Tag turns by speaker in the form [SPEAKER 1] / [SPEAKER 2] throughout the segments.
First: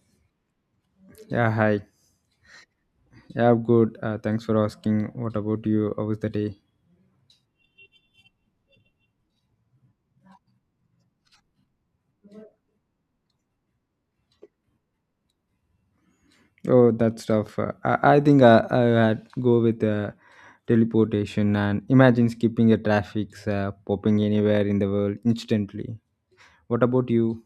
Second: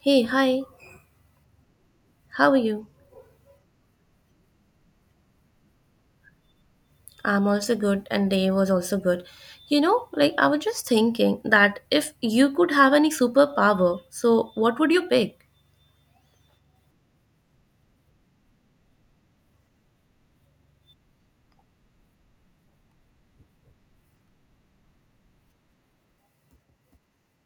[SPEAKER 1] Hey, hi,
[SPEAKER 2] Yeah, hi.
[SPEAKER 1] how are you?
[SPEAKER 2] Yeah, I'm good. Thanks for asking. What about you? How was the day?
[SPEAKER 1] I'm also good, and Dave was also good. I was just thinking that if you could have any superpower, so what would you pick?
[SPEAKER 2] Oh, that stuff. I think I had go with teleportation and imagine skipping the traffics, popping anywhere in the world instantly. What about you?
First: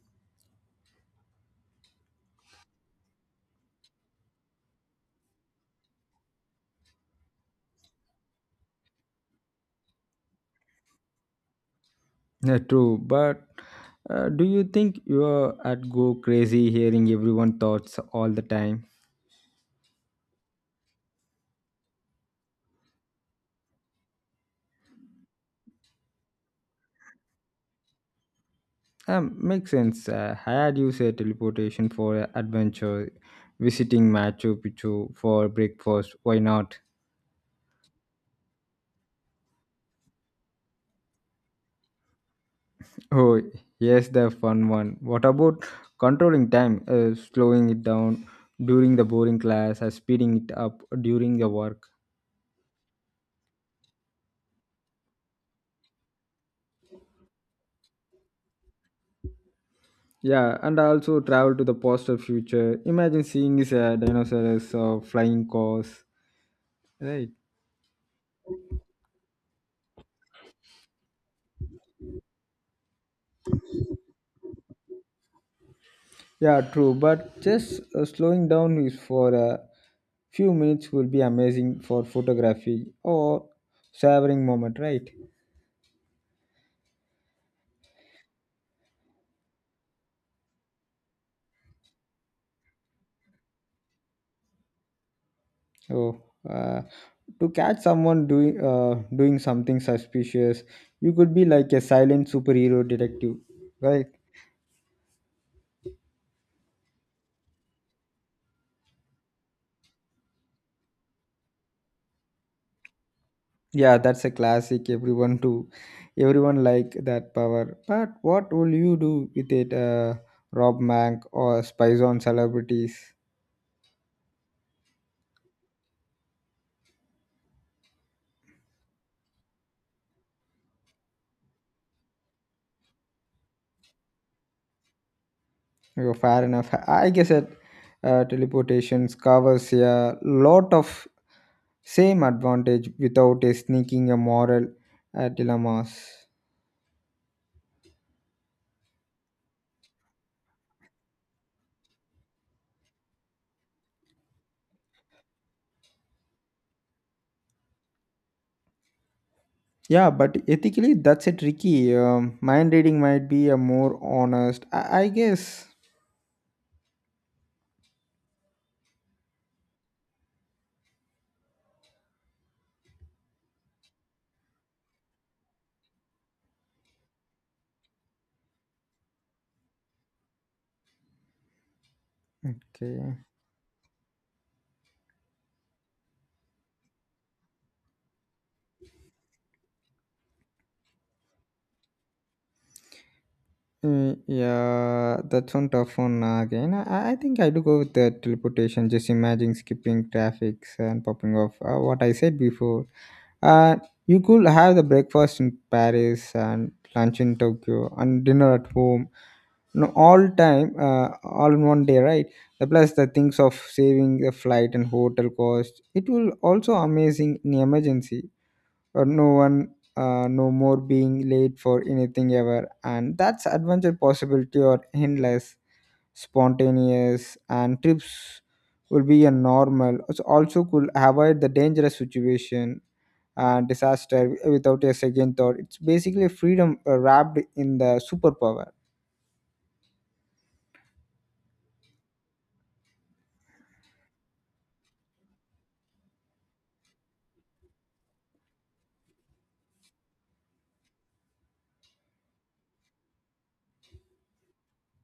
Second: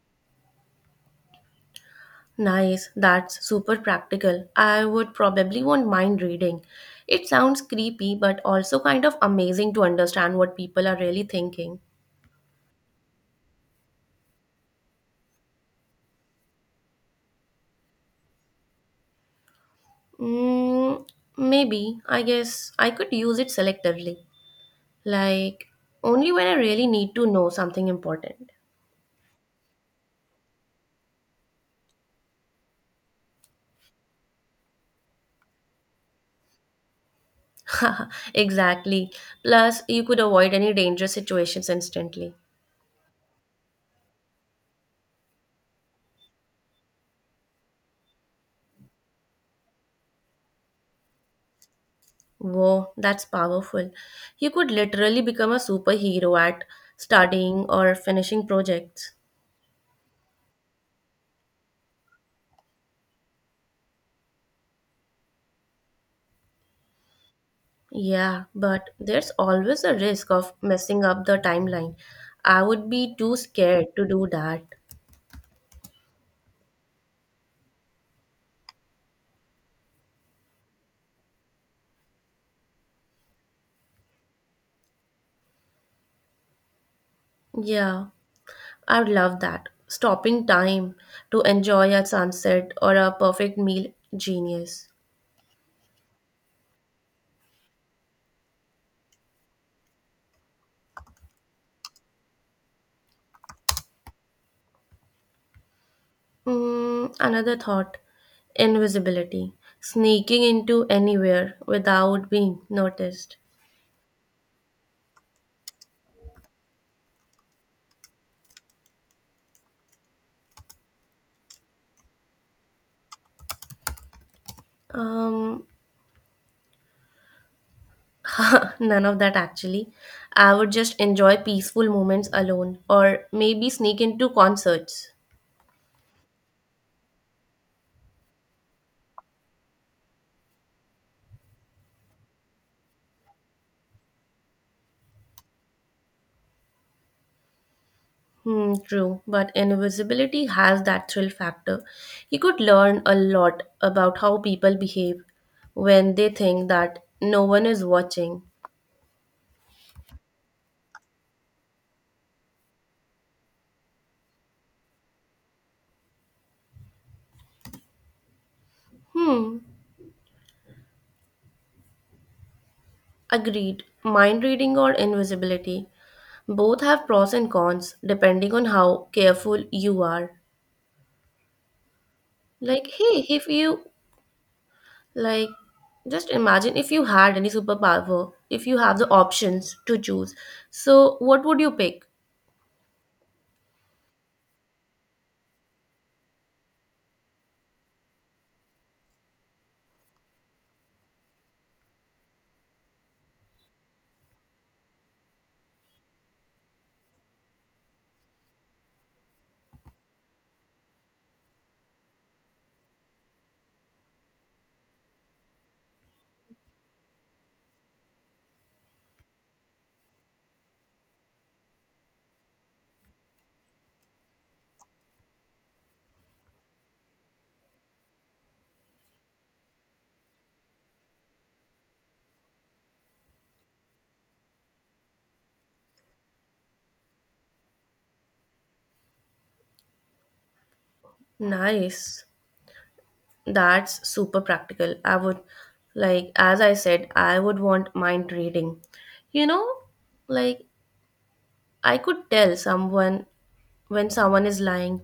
[SPEAKER 1] Nice, that's super practical. I would probably want mind reading. It sounds creepy, but also kind of amazing to understand what people are really thinking.
[SPEAKER 2] Yeah, true. But do you think you are at go crazy hearing everyone thoughts all the time?
[SPEAKER 1] Mm, maybe, I guess I could use it selectively. Like, only when I really need to know something important.
[SPEAKER 2] Makes sense. I had used a teleportation for adventure, visiting Machu Picchu for breakfast. Why not?
[SPEAKER 1] Exactly. Plus, you could avoid any dangerous situations instantly.
[SPEAKER 2] Oh, yes, the fun one. What about controlling time, slowing it down during the boring class, or speeding it up during the work?
[SPEAKER 1] Whoa, that's powerful. You could literally become a superhero at studying or finishing projects.
[SPEAKER 2] Yeah, and also travel to the postal future. Imagine seeing is a dinosaurs or flying cars, right?
[SPEAKER 1] Yeah, but there's always a risk of messing up the timeline. I would be too scared to do that.
[SPEAKER 2] Yeah, true. But just slowing down is for a few minutes will be amazing for photography or savoring moment, right?
[SPEAKER 1] Yeah, I would love that. Stopping time to enjoy a sunset or a perfect meal, genius.
[SPEAKER 2] Oh, uh, to catch someone doing something suspicious, you could be like a silent superhero detective, right?
[SPEAKER 1] Mm, another thought, invisibility, sneaking into anywhere without being noticed.
[SPEAKER 2] Yeah, that's a classic. Everyone like that power. But what will you do with it? Rob bank or spies on celebrities?
[SPEAKER 1] Um, none of that actually. I would just enjoy peaceful moments alone or maybe sneak into concerts.
[SPEAKER 2] Oh, fair enough. I guess that teleportations covers a lot of same advantage without a sneaking a moral dilemmas.
[SPEAKER 1] Hmm, true, but invisibility has that thrill factor. You could learn a lot about how people behave when they think that no one is watching.
[SPEAKER 2] Yeah, but ethically, that's a tricky. Mind reading might be a more honest. I guess.
[SPEAKER 1] Hmm, agreed. Mind reading or invisibility? Both have pros and cons depending on how careful you are. Like,
[SPEAKER 2] Okay.
[SPEAKER 1] hey, if you like, just imagine if you had any superpower, if you have the options to choose. So, what would you pick?
[SPEAKER 2] Mm, yeah, that's on tough one again. I think I do go with the teleportation. Just imagine skipping traffic and popping off. What I said before. Uh, you could have the breakfast in Paris and lunch in Tokyo and dinner at home. No, all in one day, right? The plus the things of saving the flight and hotel cost. It will also amazing in emergency or no more being late for anything ever, and that's adventure possibility or endless spontaneous and trips will be a normal. It's also could avoid the dangerous situation and disaster without a second thought. It's basically freedom wrapped in the superpower.
[SPEAKER 1] Nice. That's super practical. I would, like, as I said, I would want mind reading. You know, like, I could tell someone when someone is lying.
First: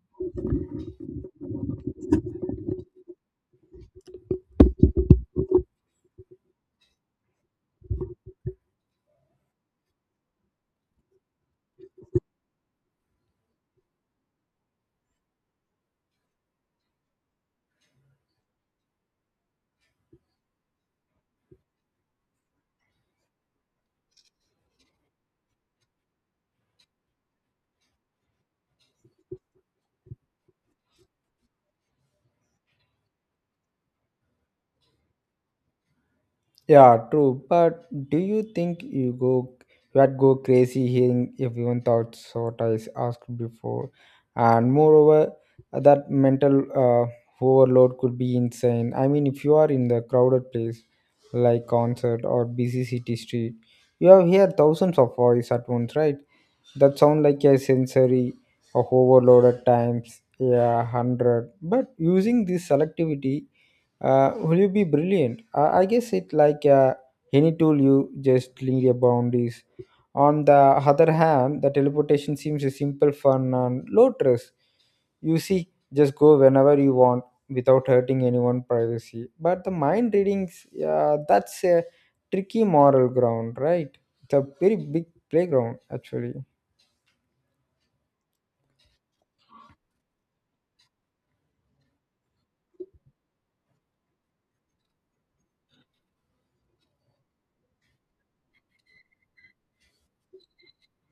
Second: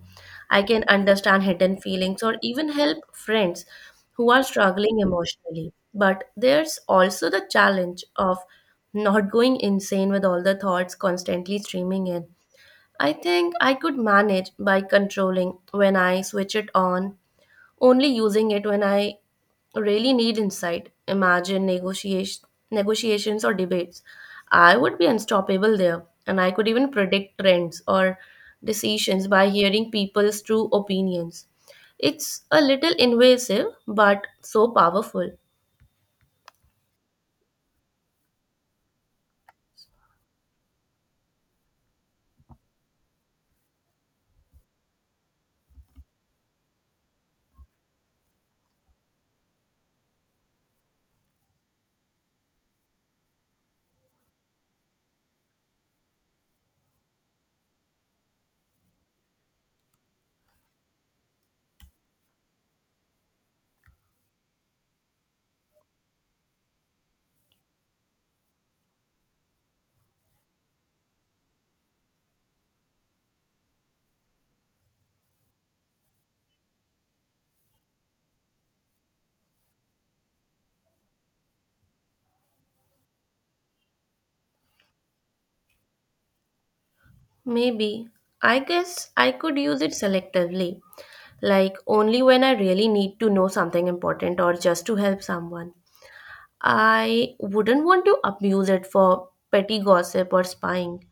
[SPEAKER 1] I can understand hidden feelings or even help friends who are struggling emotionally. But there's also the challenge of not going insane with all the thoughts constantly streaming in. I think I could manage by controlling when I switch it on, only using it when I really need insight. Imagine negotiation, negotiations or debates. I would be unstoppable there, and I could even predict trends or decisions by hearing people's true opinions. It's a little invasive, but so powerful.
[SPEAKER 2] Yeah, true. But do you think you go you had go crazy hearing everyone thoughts what I asked before? And moreover, that mental overload could be insane. I mean, if you are in the crowded place like concert or busy city street, you have hear thousands of voice at once, right? That sound like a sensory of overload at times, yeah, hundred. But using this selectivity will you be brilliant? I guess it like any tool you just link your boundaries. On the other hand, the teleportation seems a simple, fun, and low stress. You see, just go whenever you want without hurting anyone's privacy. But the mind readings, yeah, that's a tricky moral ground, right? It's a very big playground, actually.
[SPEAKER 1] Maybe. I guess I could use it selectively, like only when I really need to know something important or just to help someone. I wouldn't want to abuse it for petty gossip or spying.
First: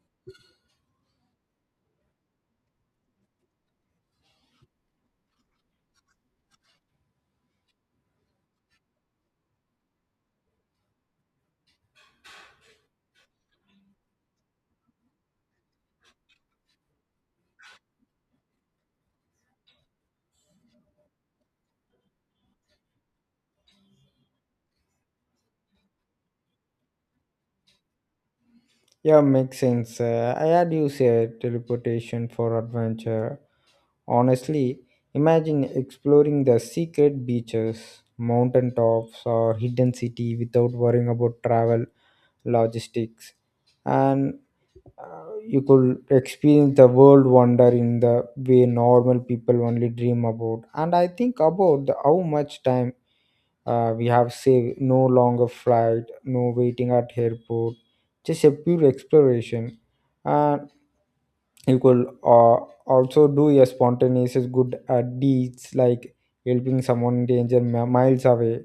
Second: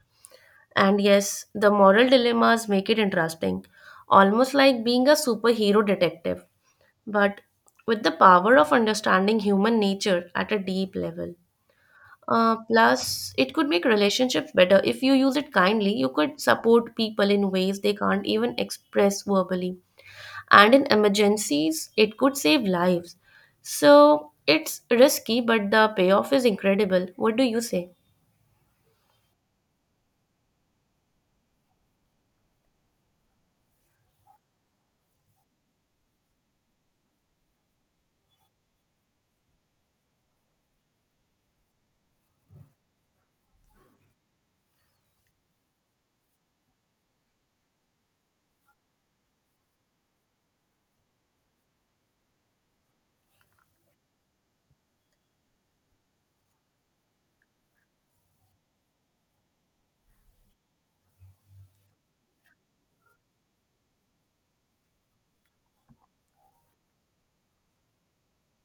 [SPEAKER 1] And yes, the moral dilemmas make it interesting, almost like being a superhero detective, but with the power of understanding human nature at a deep level. Plus, it could make relationships better. If you use it kindly, you could support people in ways they can't even express verbally, and in emergencies it could save lives. So it's risky, but the payoff is incredible. What do you say?
[SPEAKER 2] Yeah, makes sense. I had used teleportation for adventure. Honestly, imagine exploring the secret beaches, mountain tops, or hidden city without worrying about travel logistics, and you could experience the world wonder in the way normal people only dream about. And I think about how much time we have saved. No longer flight, no waiting at airport, just a pure exploration. And you could also do a spontaneous good deeds like helping someone danger miles away,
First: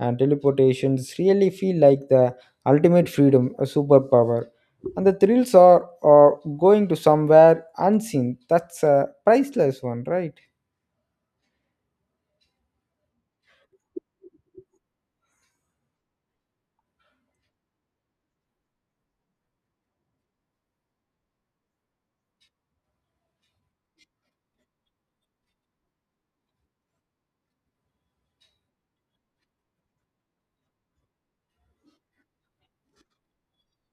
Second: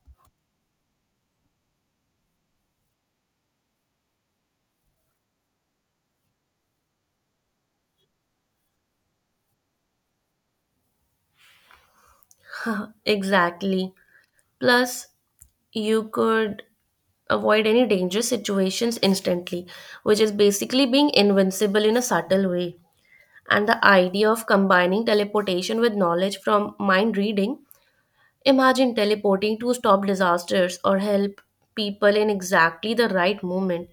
[SPEAKER 2] and teleportations really feel like the ultimate freedom a superpower, and the thrills are going to somewhere unseen. That's a priceless one, right?
[SPEAKER 1] Exactly. Plus, you could avoid any dangerous situations instantly, which is basically being invincible in a subtle way. And the idea of combining teleportation with knowledge from mind reading, imagine teleporting to stop disasters or help people in exactly the right moment.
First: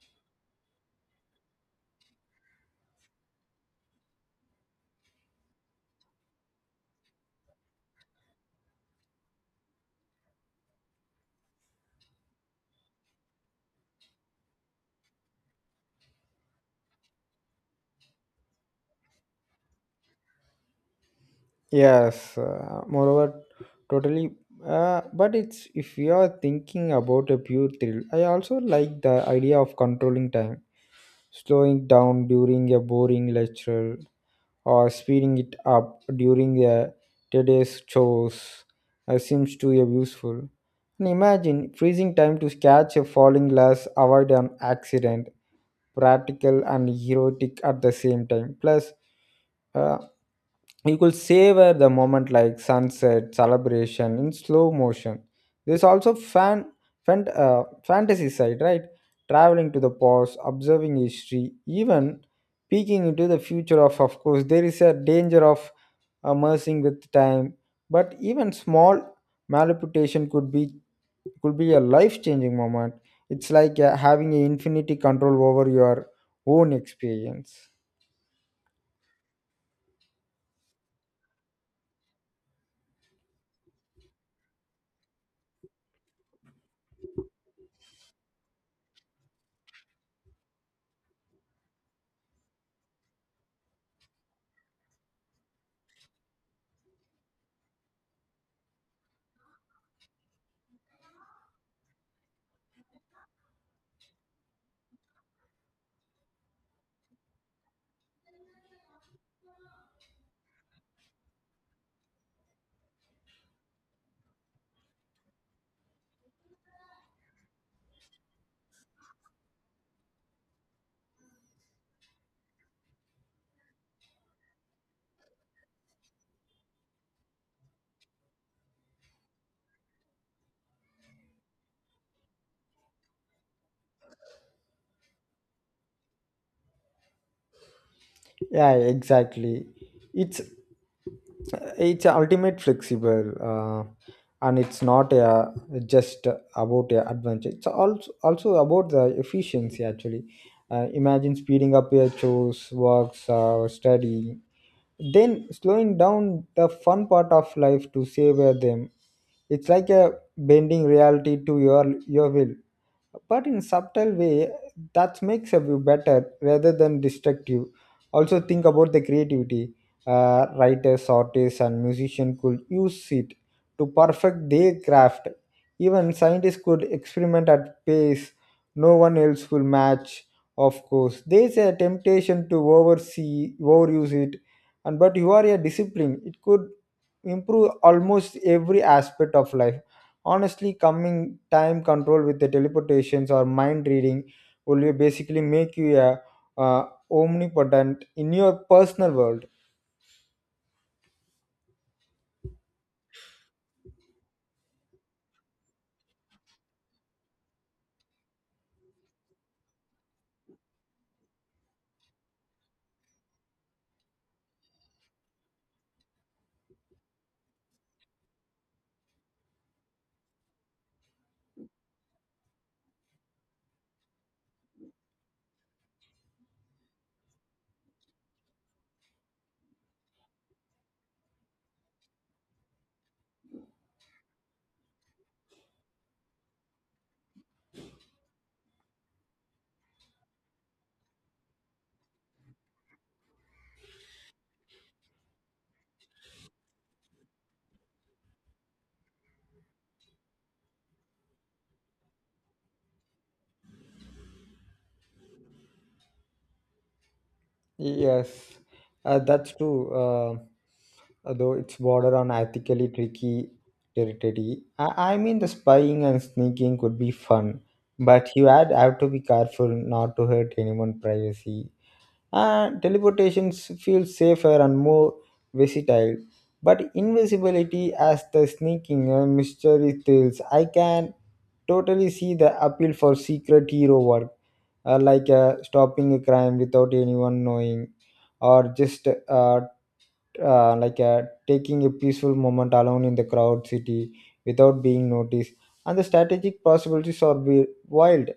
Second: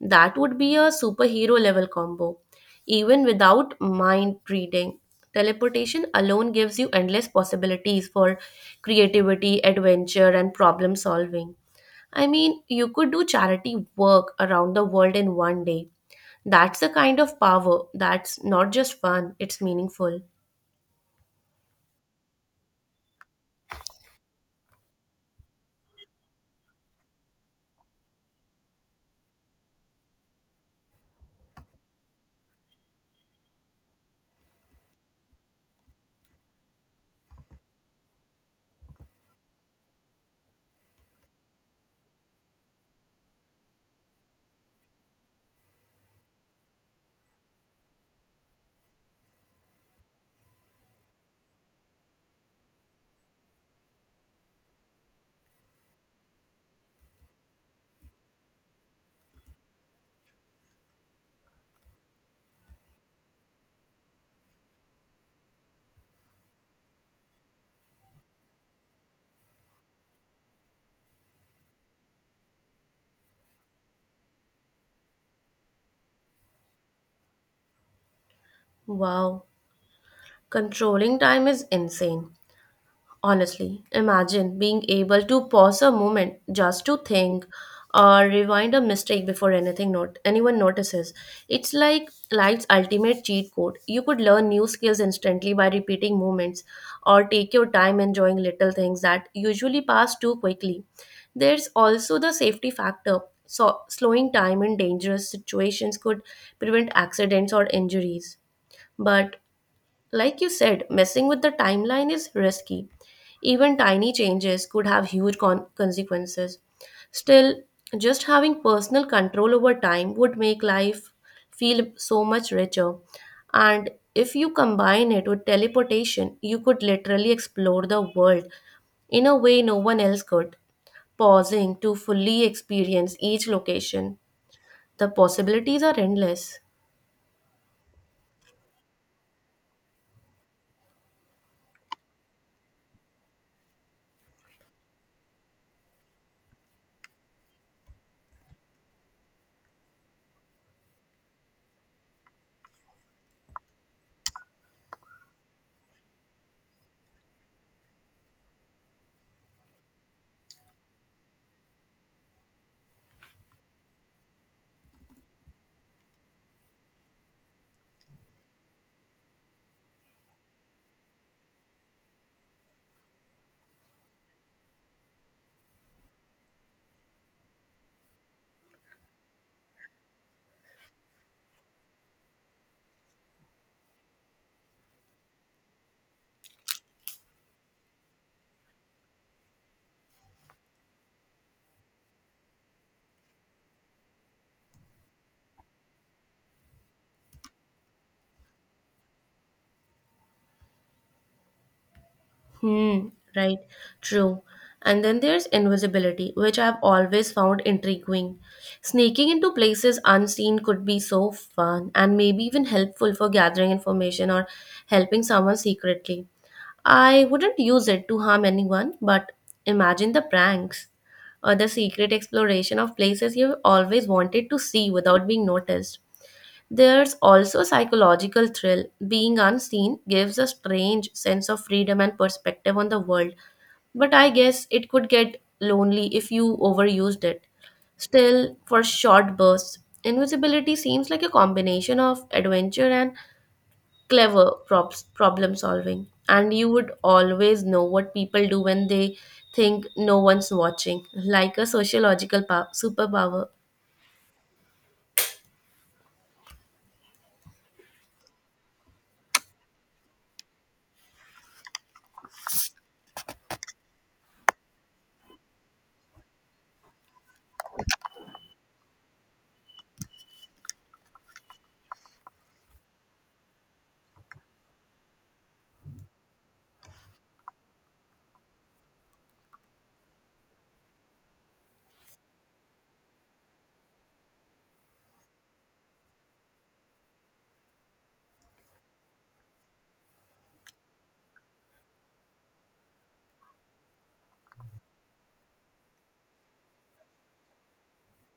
[SPEAKER 1] That would be a superhero level combo, even without mind reading. Teleportation alone gives you endless possibilities for creativity, adventure, and problem solving. I mean, you could do charity work around the world in one day. That's the kind of power that's not just fun, it's meaningful.
[SPEAKER 2] Yes, moreover, totally. But it's if you are thinking about a pure thrill, I also like the idea of controlling time, slowing down during a boring lecture, or speeding it up during a tedious chores seems to be useful. And imagine freezing time to catch a falling glass, avoid an accident, practical and erotic at the same time. Plus, uh, you could savor the moment like sunset celebration in slow motion. There's also fantasy side, right? Traveling to the past, observing history, even peeking into the future. Of course, there is a danger of immersing with time, but even small malreputation could be a life-changing moment. It's like having an infinity control over your own experience.
[SPEAKER 1] Wow. Controlling time is insane. Honestly, imagine being able to pause a moment just to think or rewind a mistake before anything, not anyone notices. It's like life's ultimate cheat code. You could learn new skills instantly by repeating moments or take your time enjoying little things that usually pass too quickly. There's also the safety factor. So slowing time in dangerous situations could prevent accidents or injuries. But like you said, messing with the timeline is risky. Even tiny changes could have huge consequences. Still, just having personal control over time would make life feel so much richer. And if you combine it with teleportation, you could literally explore the world in a way no one else could, pausing to fully experience each location. The possibilities are endless.
[SPEAKER 2] Yeah, exactly. It's it's ultimate flexible and it's not just about adventure. It's also also about the efficiency actually. Imagine speeding up your chores works study, then slowing down the fun part of life to savor them. It's like a bending reality to your will, but in subtle way that makes a view better rather than destructive. Also think about the creativity. Writers, artists, and musicians could use it to perfect their craft. Even scientists could experiment at pace no one else will match. Of course, there's a temptation to overuse it, and but you are a discipline, it could improve almost every aspect of life. Honestly, coming time control with the teleportations or mind reading will basically make you a uh, omnipotent in your personal world.
[SPEAKER 1] Hmm, right, true. And then there's invisibility, which I've always found intriguing. Sneaking into places unseen could be so fun and maybe even helpful for gathering information or helping someone secretly. I wouldn't use it to harm anyone, but imagine the pranks or the secret exploration of places you've always wanted to see without being noticed. There's also psychological thrill. Being unseen gives a strange sense of freedom and perspective on the world, but I guess it could get lonely if you overused it. Still, for short bursts, invisibility seems like a combination of adventure and clever props, problem solving, and you would always know what people do when they think no one's watching, like a sociological superpower.
[SPEAKER 2] Yes, that's true, uh, although it's border on ethically tricky territory. I mean, the spying and sneaking could be fun, but you had have to be careful not to hurt anyone's privacy. And teleportation feels safer and more versatile. But invisibility as the sneaking mystery thrills, I can totally see the appeal for secret hero work, stopping a crime without anyone knowing, or just taking a peaceful moment alone in the crowd city without being noticed. And the strategic possibilities are wild.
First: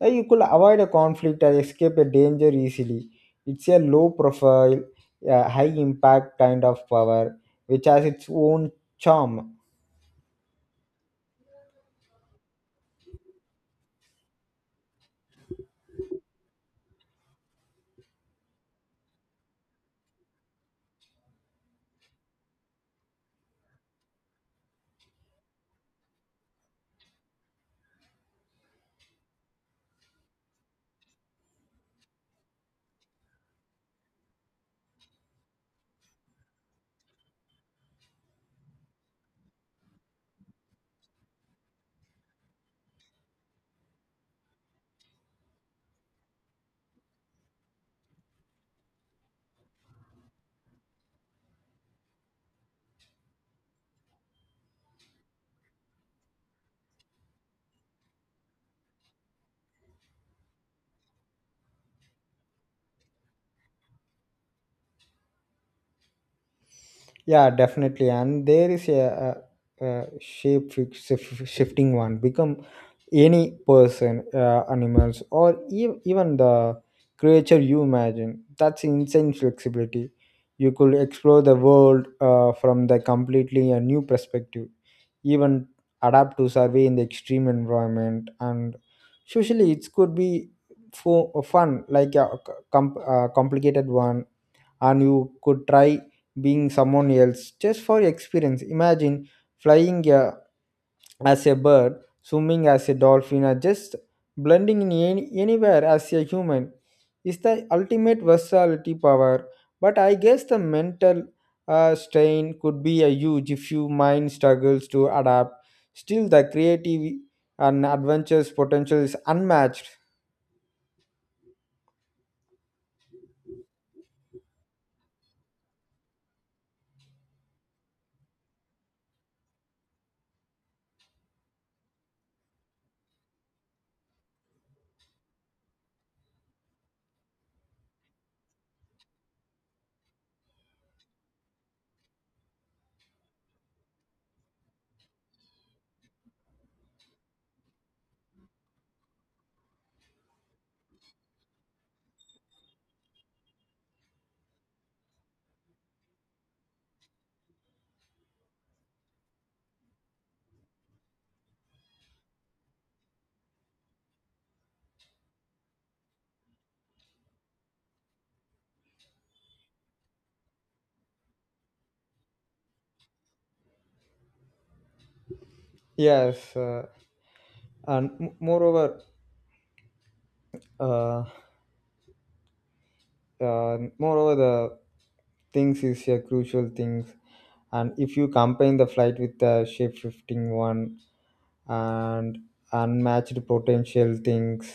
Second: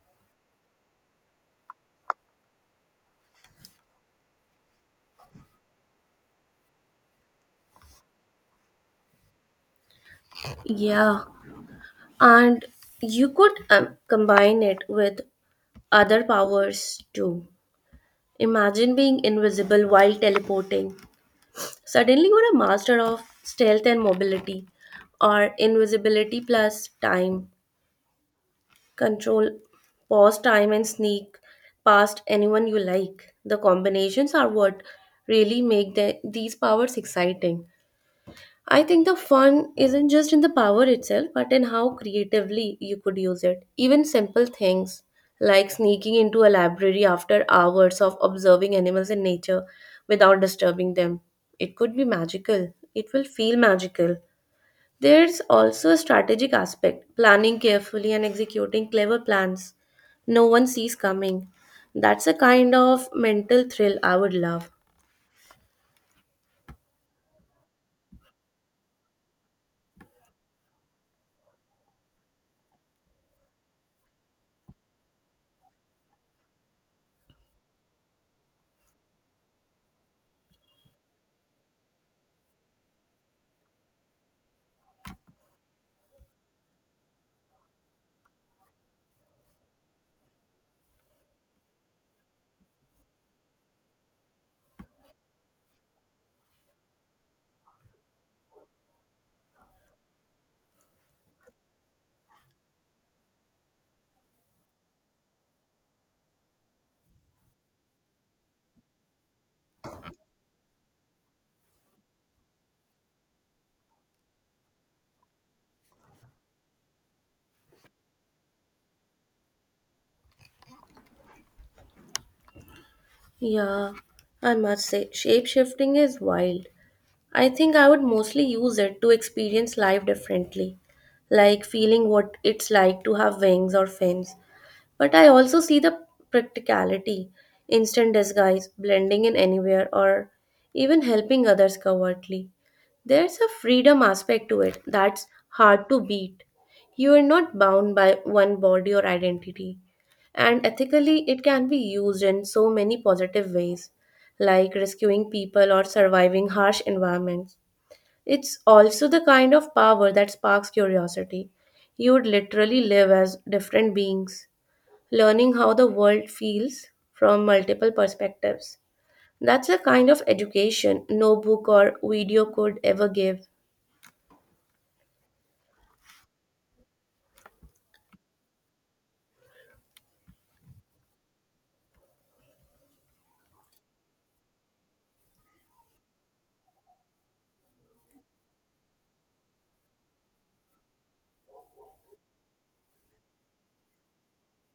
[SPEAKER 2] You could avoid a conflict or escape a danger easily. It's a low profile, high impact kind of power, which has its own charm.
[SPEAKER 1] Yeah, and you could combine it with other powers too. Imagine being invisible while teleporting. Suddenly, you're a master of stealth and mobility, or invisibility plus time. Control, pause time, and sneak past anyone you like. The combinations are what really make these powers exciting. I think the fun isn't just in the power itself, but in how creatively you could use it. Even simple things like sneaking into a library after hours of observing animals in nature without disturbing them. It could be magical. It will feel magical. There's also a strategic aspect, planning carefully and executing clever plans no one sees coming. That's a kind of mental thrill I would love.
[SPEAKER 2] Yeah, definitely. And there is a shape shifting one. Become any person, animals, or even the creature you imagine. That's insane flexibility. You could explore the world from the completely a new perspective, even adapt to survey in the extreme environment. And socially, it could be fun, like a complicated one, and you could try being someone else just for experience. Imagine flying as a bird, swimming as a dolphin, or just blending in anywhere as a human. Is the ultimate versatility power, but I guess the mental strain could be a huge if your mind struggles to adapt. Still, the creative and adventurous potential is unmatched.
[SPEAKER 1] Yeah, I must say, shape shifting is wild. I think I would mostly use it to experience life differently, like feeling what it's like to have wings or fins, but I also see the practicality, instant disguise, blending in anywhere, or even helping others covertly. There's a freedom aspect to it that's hard to beat. You are not bound by one body or identity. And ethically, it can be used in so many positive ways, like rescuing people or surviving harsh environments. It's also the kind of power that sparks curiosity. You would literally live as different beings, learning how the world feels from multiple perspectives. That's a kind of education no book or video could ever give.
[SPEAKER 2] Yes, and moreover, uh, the things is a crucial things. And if you combine the flight with the shape shifting one, and unmatched potential things.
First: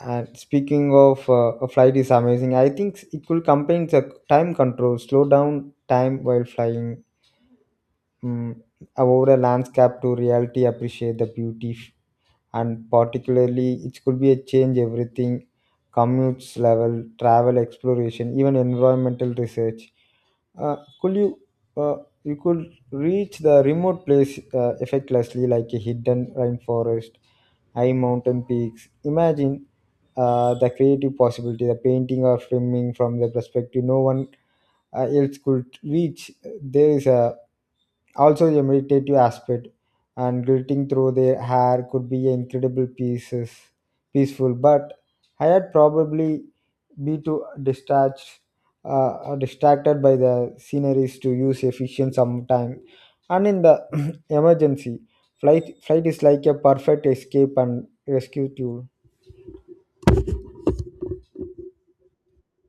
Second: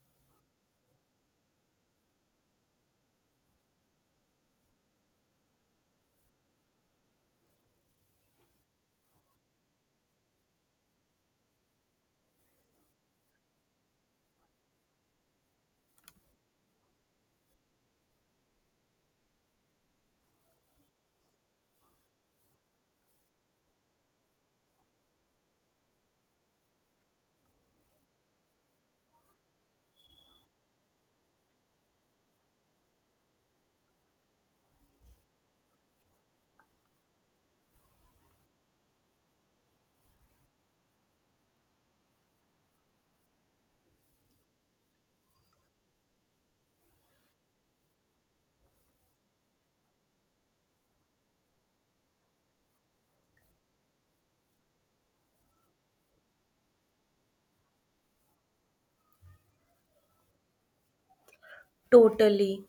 [SPEAKER 2] And speaking of a flight is amazing, I think it will combine the time control, slow down time while flying, Mm, over a landscape to reality appreciate the beauty and particularly it could be a change everything, commutes level travel exploration, even environmental research. uh, could you uh, you could reach the remote place effortlessly, like a hidden rainforest, high mountain peaks. Imagine the creative possibility, the painting or filming from the perspective no one else could reach. There is a also, the meditative aspect, and glitting through their hair could be incredible pieces, peaceful. But I had probably be too distracted, distracted by the sceneries to use efficient sometime. And in the emergency, flight is like a perfect escape and rescue tool.
[SPEAKER 1] Totally.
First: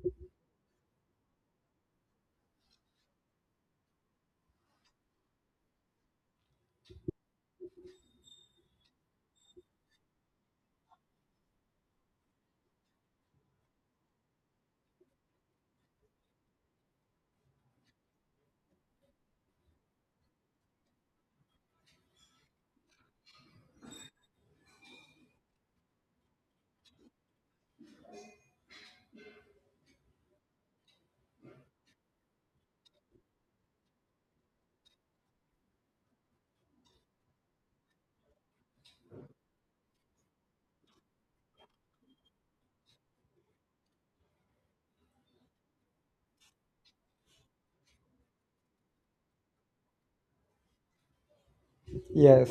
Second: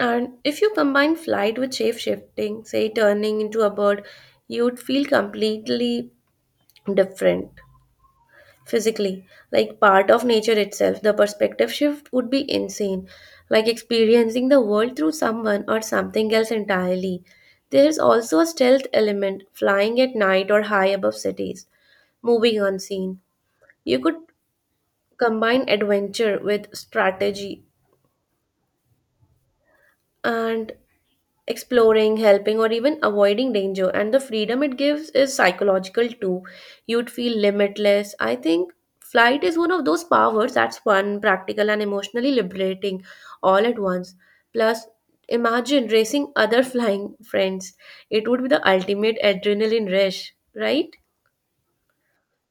[SPEAKER 1] And if you combine flight with shape shifting, say turning into a bird, you'd feel completely different. Physically, like part of nature itself, the perspective shift would be insane, like experiencing the world through someone or something else entirely. There is also a stealth element, flying at night or high above cities, moving unseen. You could combine adventure with strategy, and exploring, helping, or even avoiding danger. And the freedom it gives is psychological too. You'd feel limitless. I think flight is one of those powers that's fun, practical, and emotionally liberating all at once. Plus, imagine racing other flying friends. It would be the ultimate adrenaline rush, right?
[SPEAKER 2] Yes,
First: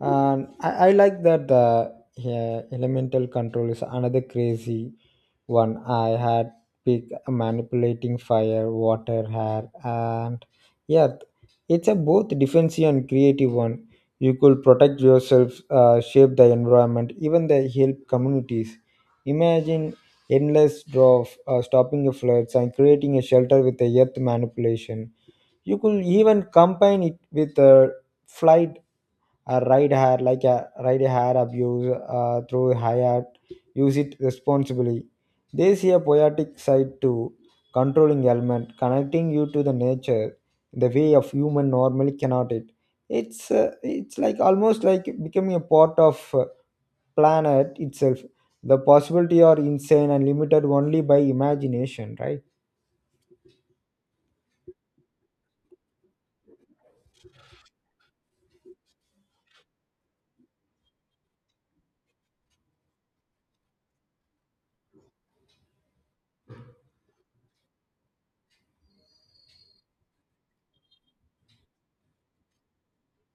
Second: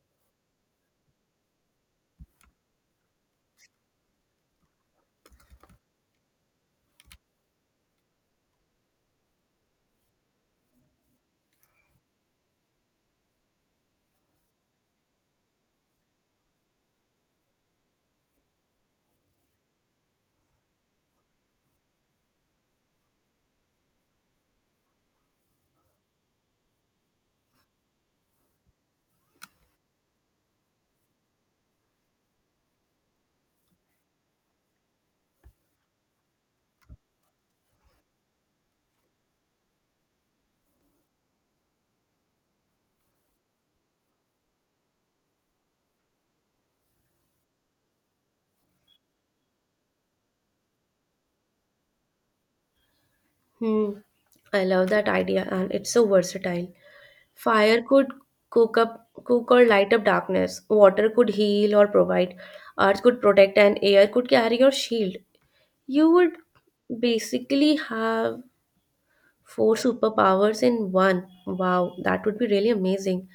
[SPEAKER 2] and I like that yeah, elemental control is another crazy one. I had pick manipulating fire, water, air, and yeah, it's a both defensive and creative one. You could protect yourself, shape the environment, even the help communities. Imagine endless draw of stopping the floods and creating a shelter with the earth manipulation. You could even combine it with flight ride hair like a ride hair abuse through hayat. Use it responsibly. They see a poetic side to controlling element, connecting you to the nature the way of human normally cannot it. It's like almost like becoming a part of planet itself. The possibility are insane and limited only by imagination, right?
[SPEAKER 1] Hmm. I love that idea, and it's so versatile. Fire could cook up cook or light up darkness. Water could heal or provide. Earth could protect and air could carry or shield. You would basically have four superpowers in one. Wow, that would be really amazing.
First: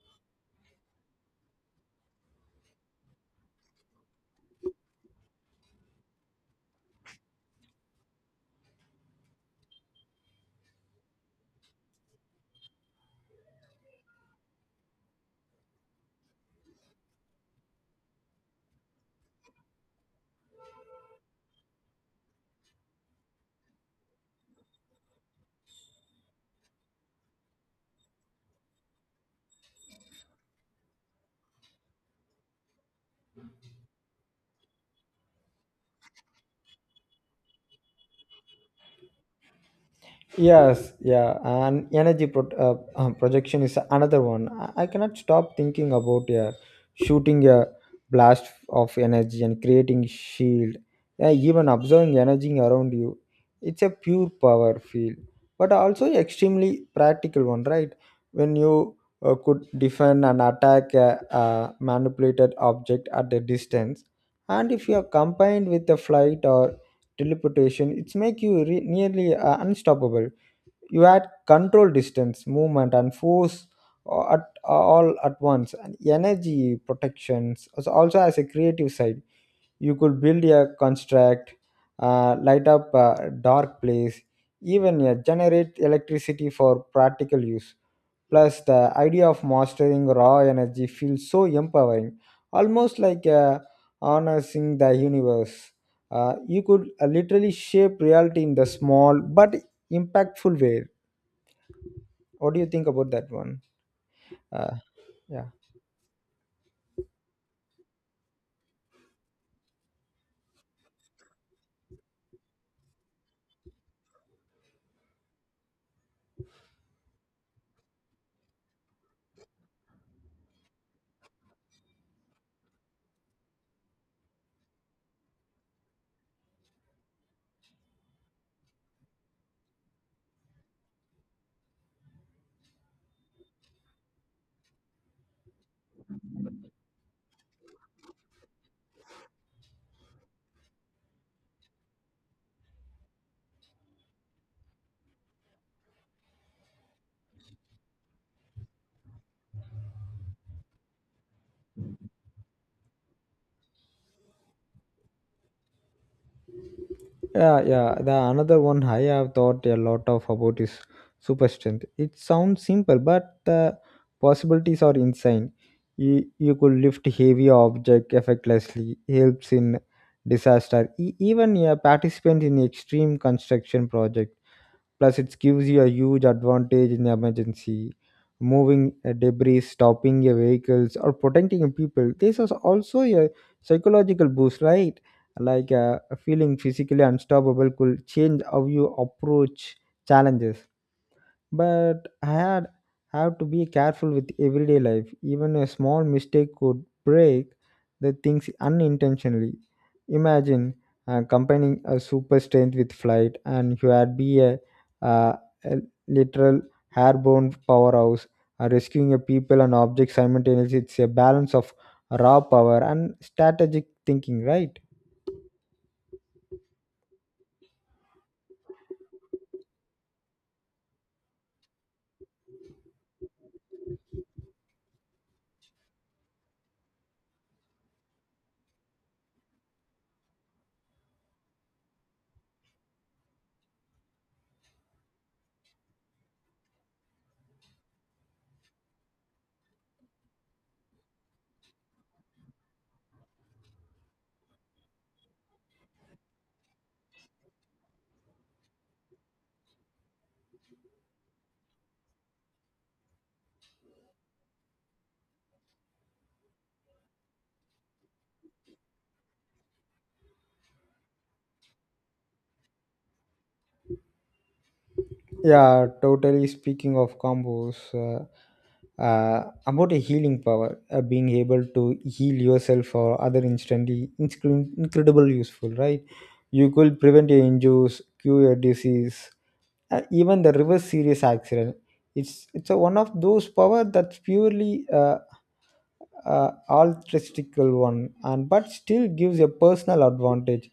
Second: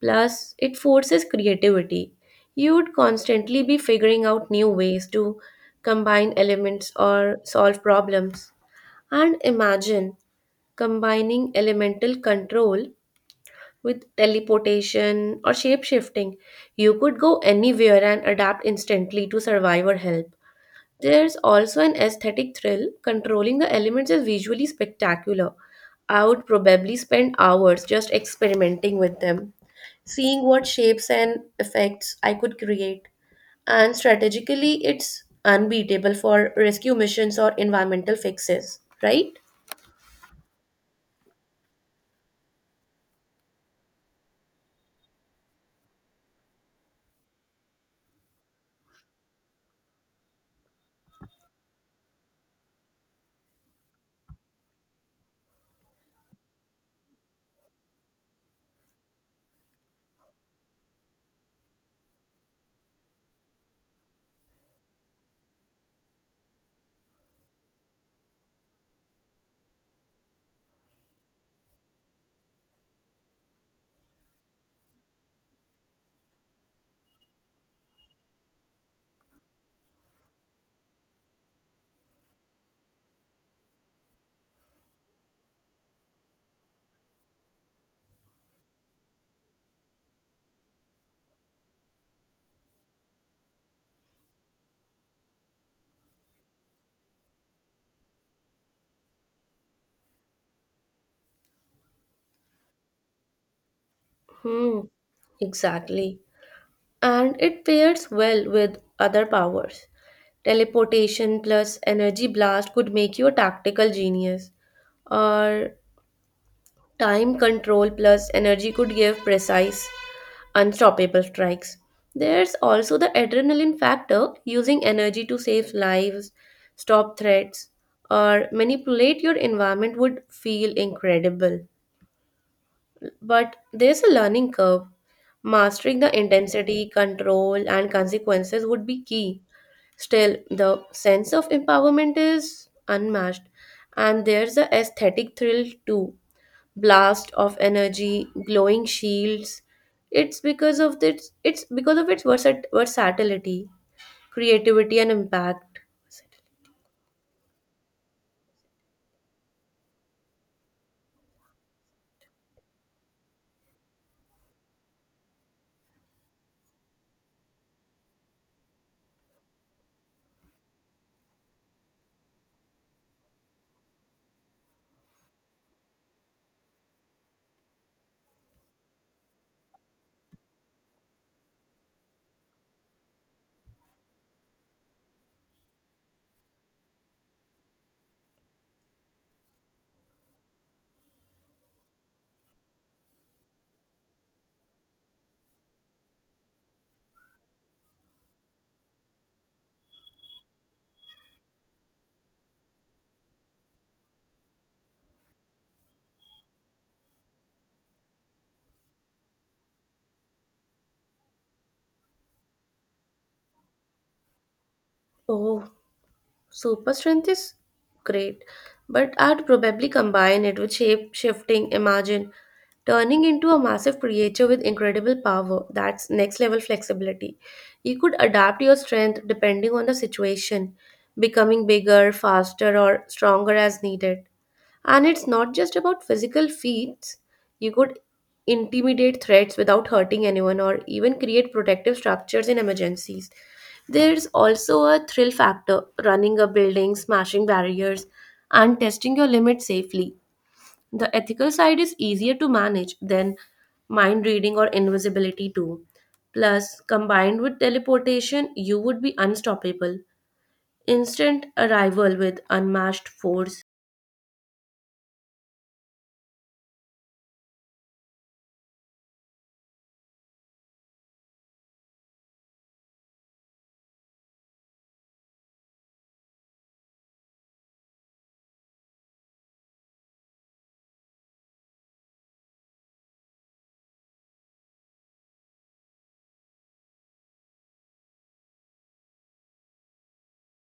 [SPEAKER 1] Plus, it forces creativity. You would constantly be figuring out new ways to combine elements or solve problems. And imagine combining elemental control with teleportation or shape shifting. You could go anywhere and adapt instantly to survive or help. There's also an aesthetic thrill. Controlling the elements is visually spectacular. I would probably spend hours just experimenting with them, seeing what shapes and effects I could create. And strategically, it's unbeatable for rescue missions or environmental fixes, right?
[SPEAKER 2] Yes, yeah, and projection is another one. I cannot stop thinking about shooting a blast of energy and creating shield, yeah, even observing energy around you. It's a pure power field, but also extremely practical one, right? When you could defend and attack a manipulated object at a distance, and if you are combined with the flight or teleportation, it's make you nearly unstoppable. You had control distance movement and force a- at all at once. And energy protections also as a creative side, you could build a construct, light up a dark place, even generate electricity for practical use. Plus the idea of mastering raw energy feels so empowering, almost like harnessing the universe. You could literally shape reality in the small but impactful way. What do you think about that one? Uh,
[SPEAKER 1] Hmm.
[SPEAKER 2] yeah,
[SPEAKER 1] Exactly. And it pairs well with other powers. Teleportation plus energy blast could make you a tactical genius, or time control plus energy could give precise, unstoppable strikes. There's also the adrenaline factor, using energy to save lives, stop threats, or manipulate your environment would feel incredible. But there's a learning curve. Mastering the intensity, control, and consequences would be key. Still, the sense of empowerment is unmatched, and there's the aesthetic thrill too. Blast of energy, glowing shields. It's because of its it's because of its versat- versatility, creativity, and impact.
[SPEAKER 2] yeah. The another one I have thought a lot of about is super strength. It sounds simple, but the possibilities are insane. You could lift heavy object effortlessly. Helps in disaster. Even a participant in extreme construction project. Plus it gives you a huge advantage in emergency moving debris, stopping your vehicles or protecting your people. This is also a psychological boost, right? Like feeling physically unstoppable could change how you approach challenges. But I had have to be careful with everyday life. Even a small mistake could break the things unintentionally. Imagine combining a super strength with flight, and you had be uh, a literal airborne powerhouse, rescuing a people and objects simultaneously. It's a balance of raw power and strategic thinking, right?
[SPEAKER 1] Oh, super strength is great, but I'd probably combine it with shape shifting. Imagine turning into a massive creature with incredible power. That's next level flexibility. You could adapt your strength depending on the situation, becoming bigger, faster, or stronger as needed. And it's not just about physical feats. You could intimidate threats without hurting anyone or even create protective structures in emergencies. There's also a thrill factor, running a building, smashing barriers, and testing your limits safely. The ethical side is easier to manage than mind reading or invisibility, too. Plus, combined with teleportation, you would be unstoppable. Instant arrival with unmatched force.
[SPEAKER 2] Yeah, totally. Speaking of combos, about a healing power, being able to heal yourself or other instantly, it's incredible useful, right? You could prevent your injuries, cure your disease, even the reverse serious accident. It's a, one of those power that's purely altruistical one, and but still gives a personal advantage.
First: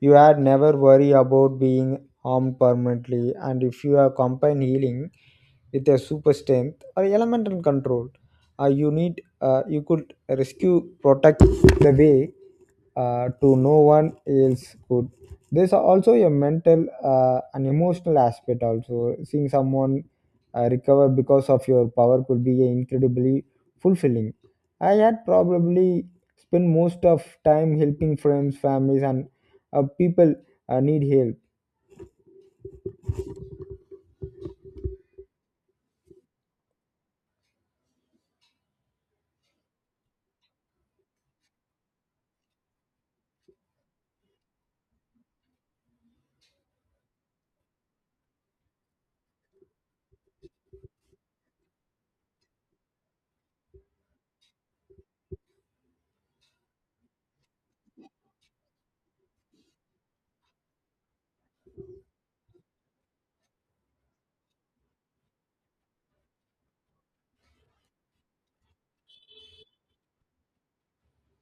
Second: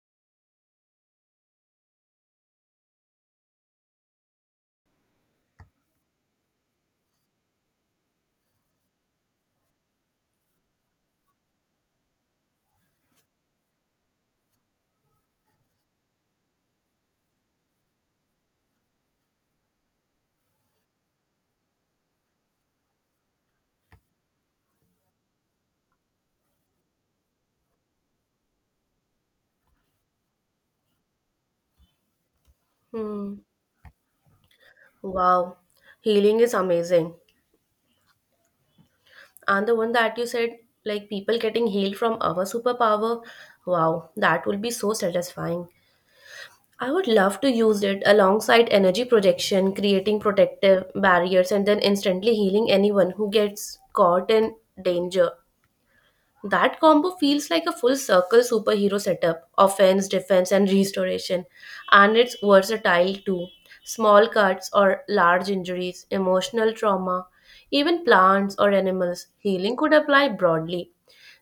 [SPEAKER 2] You had never worry about being harm permanently. And if you are combine healing with a super strength or elemental control, you could rescue, protect the way to no one else could. There's also a mental and emotional aspect, also seeing someone recover because of your power could be incredibly fulfilling. I had probably spent most of time helping friends, families and people need help.
[SPEAKER 1] Hmm. Wow, healing is amazing. And the one that you said, like people getting healed from our superpower, wow, that will be so satisfying. I would love to use it alongside energy projection, creating protective barriers, and then instantly healing anyone who gets caught in danger. That combo feels like a full circle superhero setup, offense, defense, and restoration. And it's versatile too. Small cuts or large injuries, emotional trauma, even plants or animals, healing could apply broadly.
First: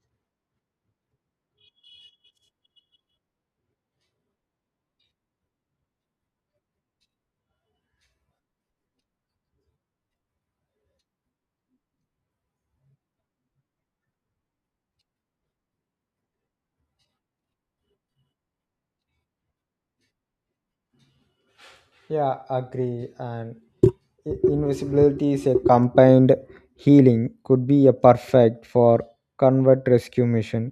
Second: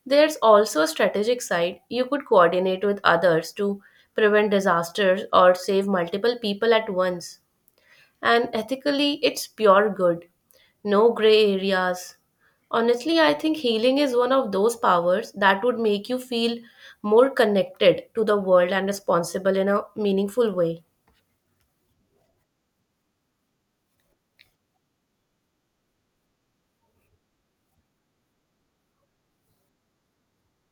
[SPEAKER 1] There's also a strategic side. You could coordinate with others to prevent disasters or save multiple people at once, and ethically it's pure good, no gray areas. Honestly, I think healing is one of those powers that would make you feel more connected to the world and responsible in a meaningful way.
[SPEAKER 2] Yeah, agree. And invisibility is a combined healing, could be a perfect for convert rescue mission.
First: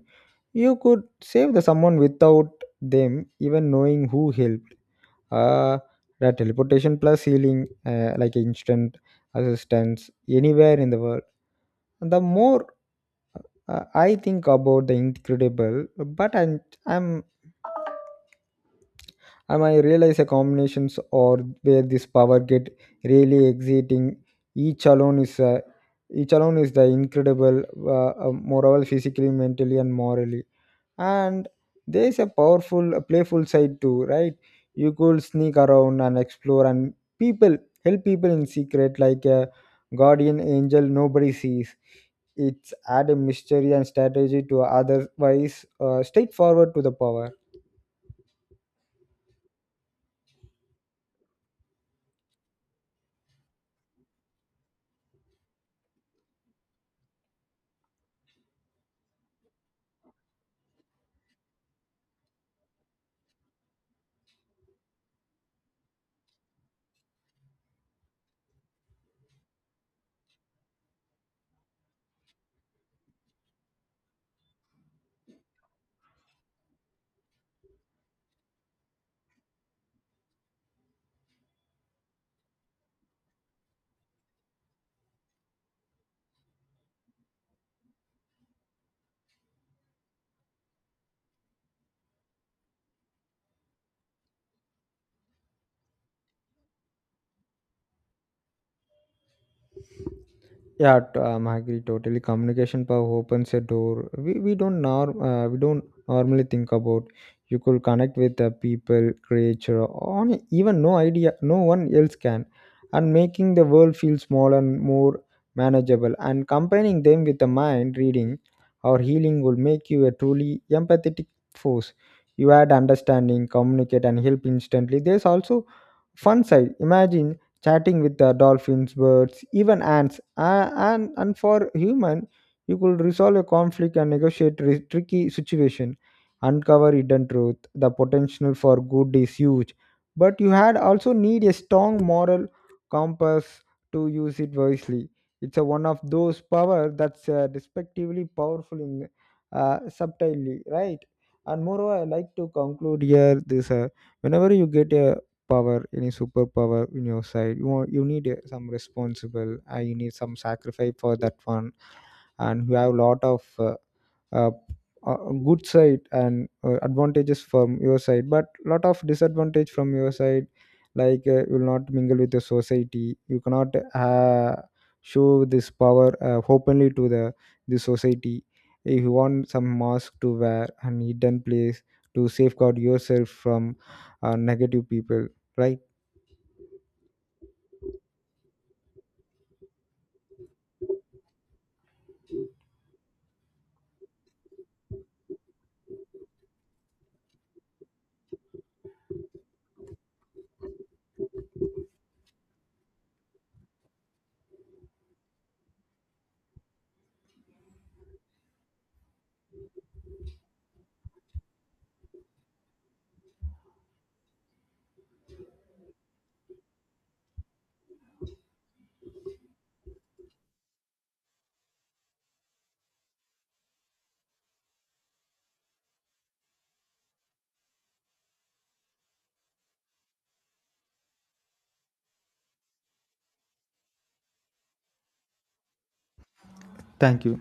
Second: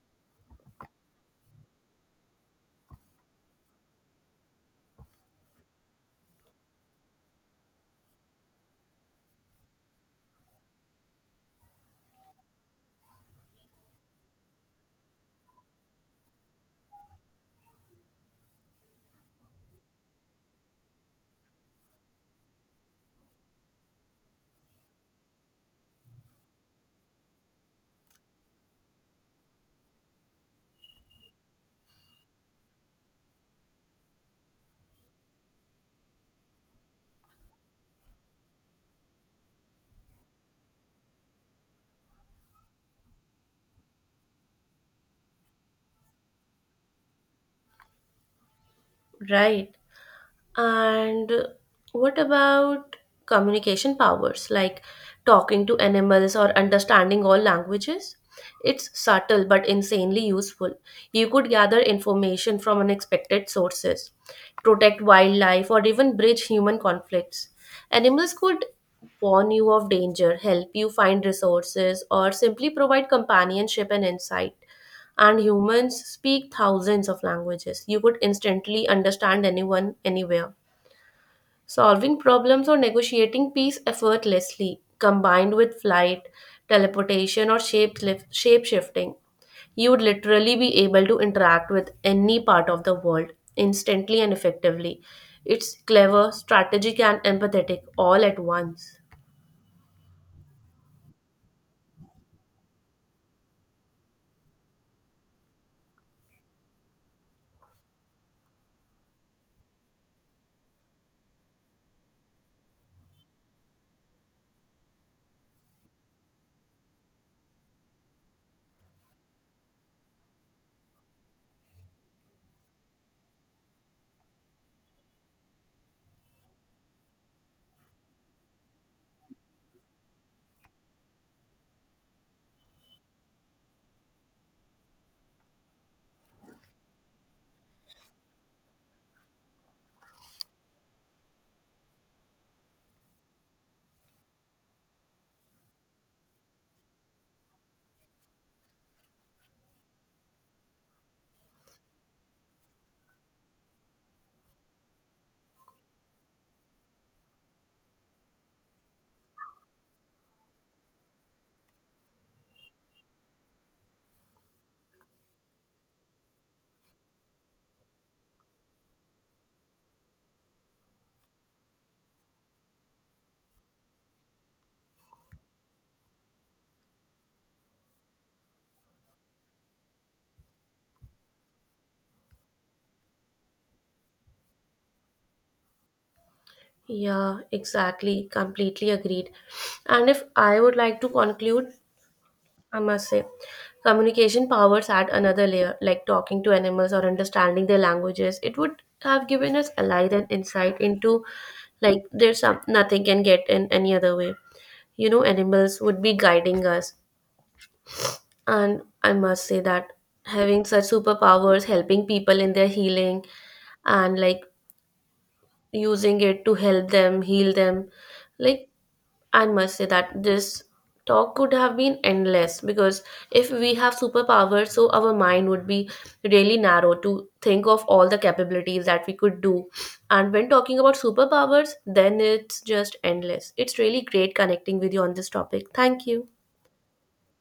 [SPEAKER 2] You could save the someone without them even knowing who helped. Uh, that teleportation plus healing, like instant assistance anywhere in the world. The more I think about the incredible, but I'm I might realize a combinations or where this power get really exiting. each alone is a each alone is the incredible, moral physically, mentally and morally. And there is a powerful a playful side too, right? You could sneak around and explore and people help people in secret like a guardian angel nobody sees. It's add a mystery and strategy to otherwise straightforward to the power.
[SPEAKER 1] Right. And what about communication powers like talking to animals or understanding all languages? It's subtle but insanely useful. You could gather information from unexpected sources, protect wildlife, or even bridge human conflicts. Animals could warn you of danger, help you find resources, or simply provide companionship and insight, and humans speak thousands of languages. You could instantly understand anyone, anywhere. Solving problems or negotiating peace effortlessly, combined with flight, teleportation, or shape shifting, you would literally be able to interact with any part of the world instantly and effectively. It's clever, strategic, and empathetic all at once.
[SPEAKER 2] Yeah, I agree totally. Communication power opens a door. We don't normally think about. You could connect with the people, creature, on even no idea, no one else can, and making the world feel smaller and more manageable. And combining them with the mind reading or healing will make you a truly empathetic force. You add understanding, communicate, and help instantly. There's also fun side. Imagine chatting with the dolphins, birds, even ants. And for human, you could resolve a conflict and negotiate tricky situation, uncover hidden truth. The potential for good is huge, but you had also need a strong moral compass to use it wisely. It's a one of those power that's respectively powerful in subtly, right? And moreover, I like to conclude here this. Whenever you get a power, any superpower in your side you want, you need some responsible, you need some sacrifice for that one. And you have a lot of uh, uh, good side and advantages from your side, but lot of disadvantage from your side. Like you will not mingle with the society. You cannot uh, show this power openly to the society. If you want some mask to wear and hidden place to safeguard yourself from negative people, right?
[SPEAKER 1] Yeah, exactly. Completely agreed. And if I would like to conclude, I must say, communication powers add another layer, like talking to animals or understanding their languages. It would have given us a light and insight into, like, there's some nothing can get in any other way. You know, animals would be guiding us, and I must say that having such superpowers, helping people in their healing, and like using it to help them heal them, like, I must say that this talk could have been endless because if we have superpowers, so our mind would be really narrow to think of all the capabilities that we could do. And when talking about superpowers, then it's just endless. It's really great connecting with you on this topic. Thank you.
[SPEAKER 2] Thank you.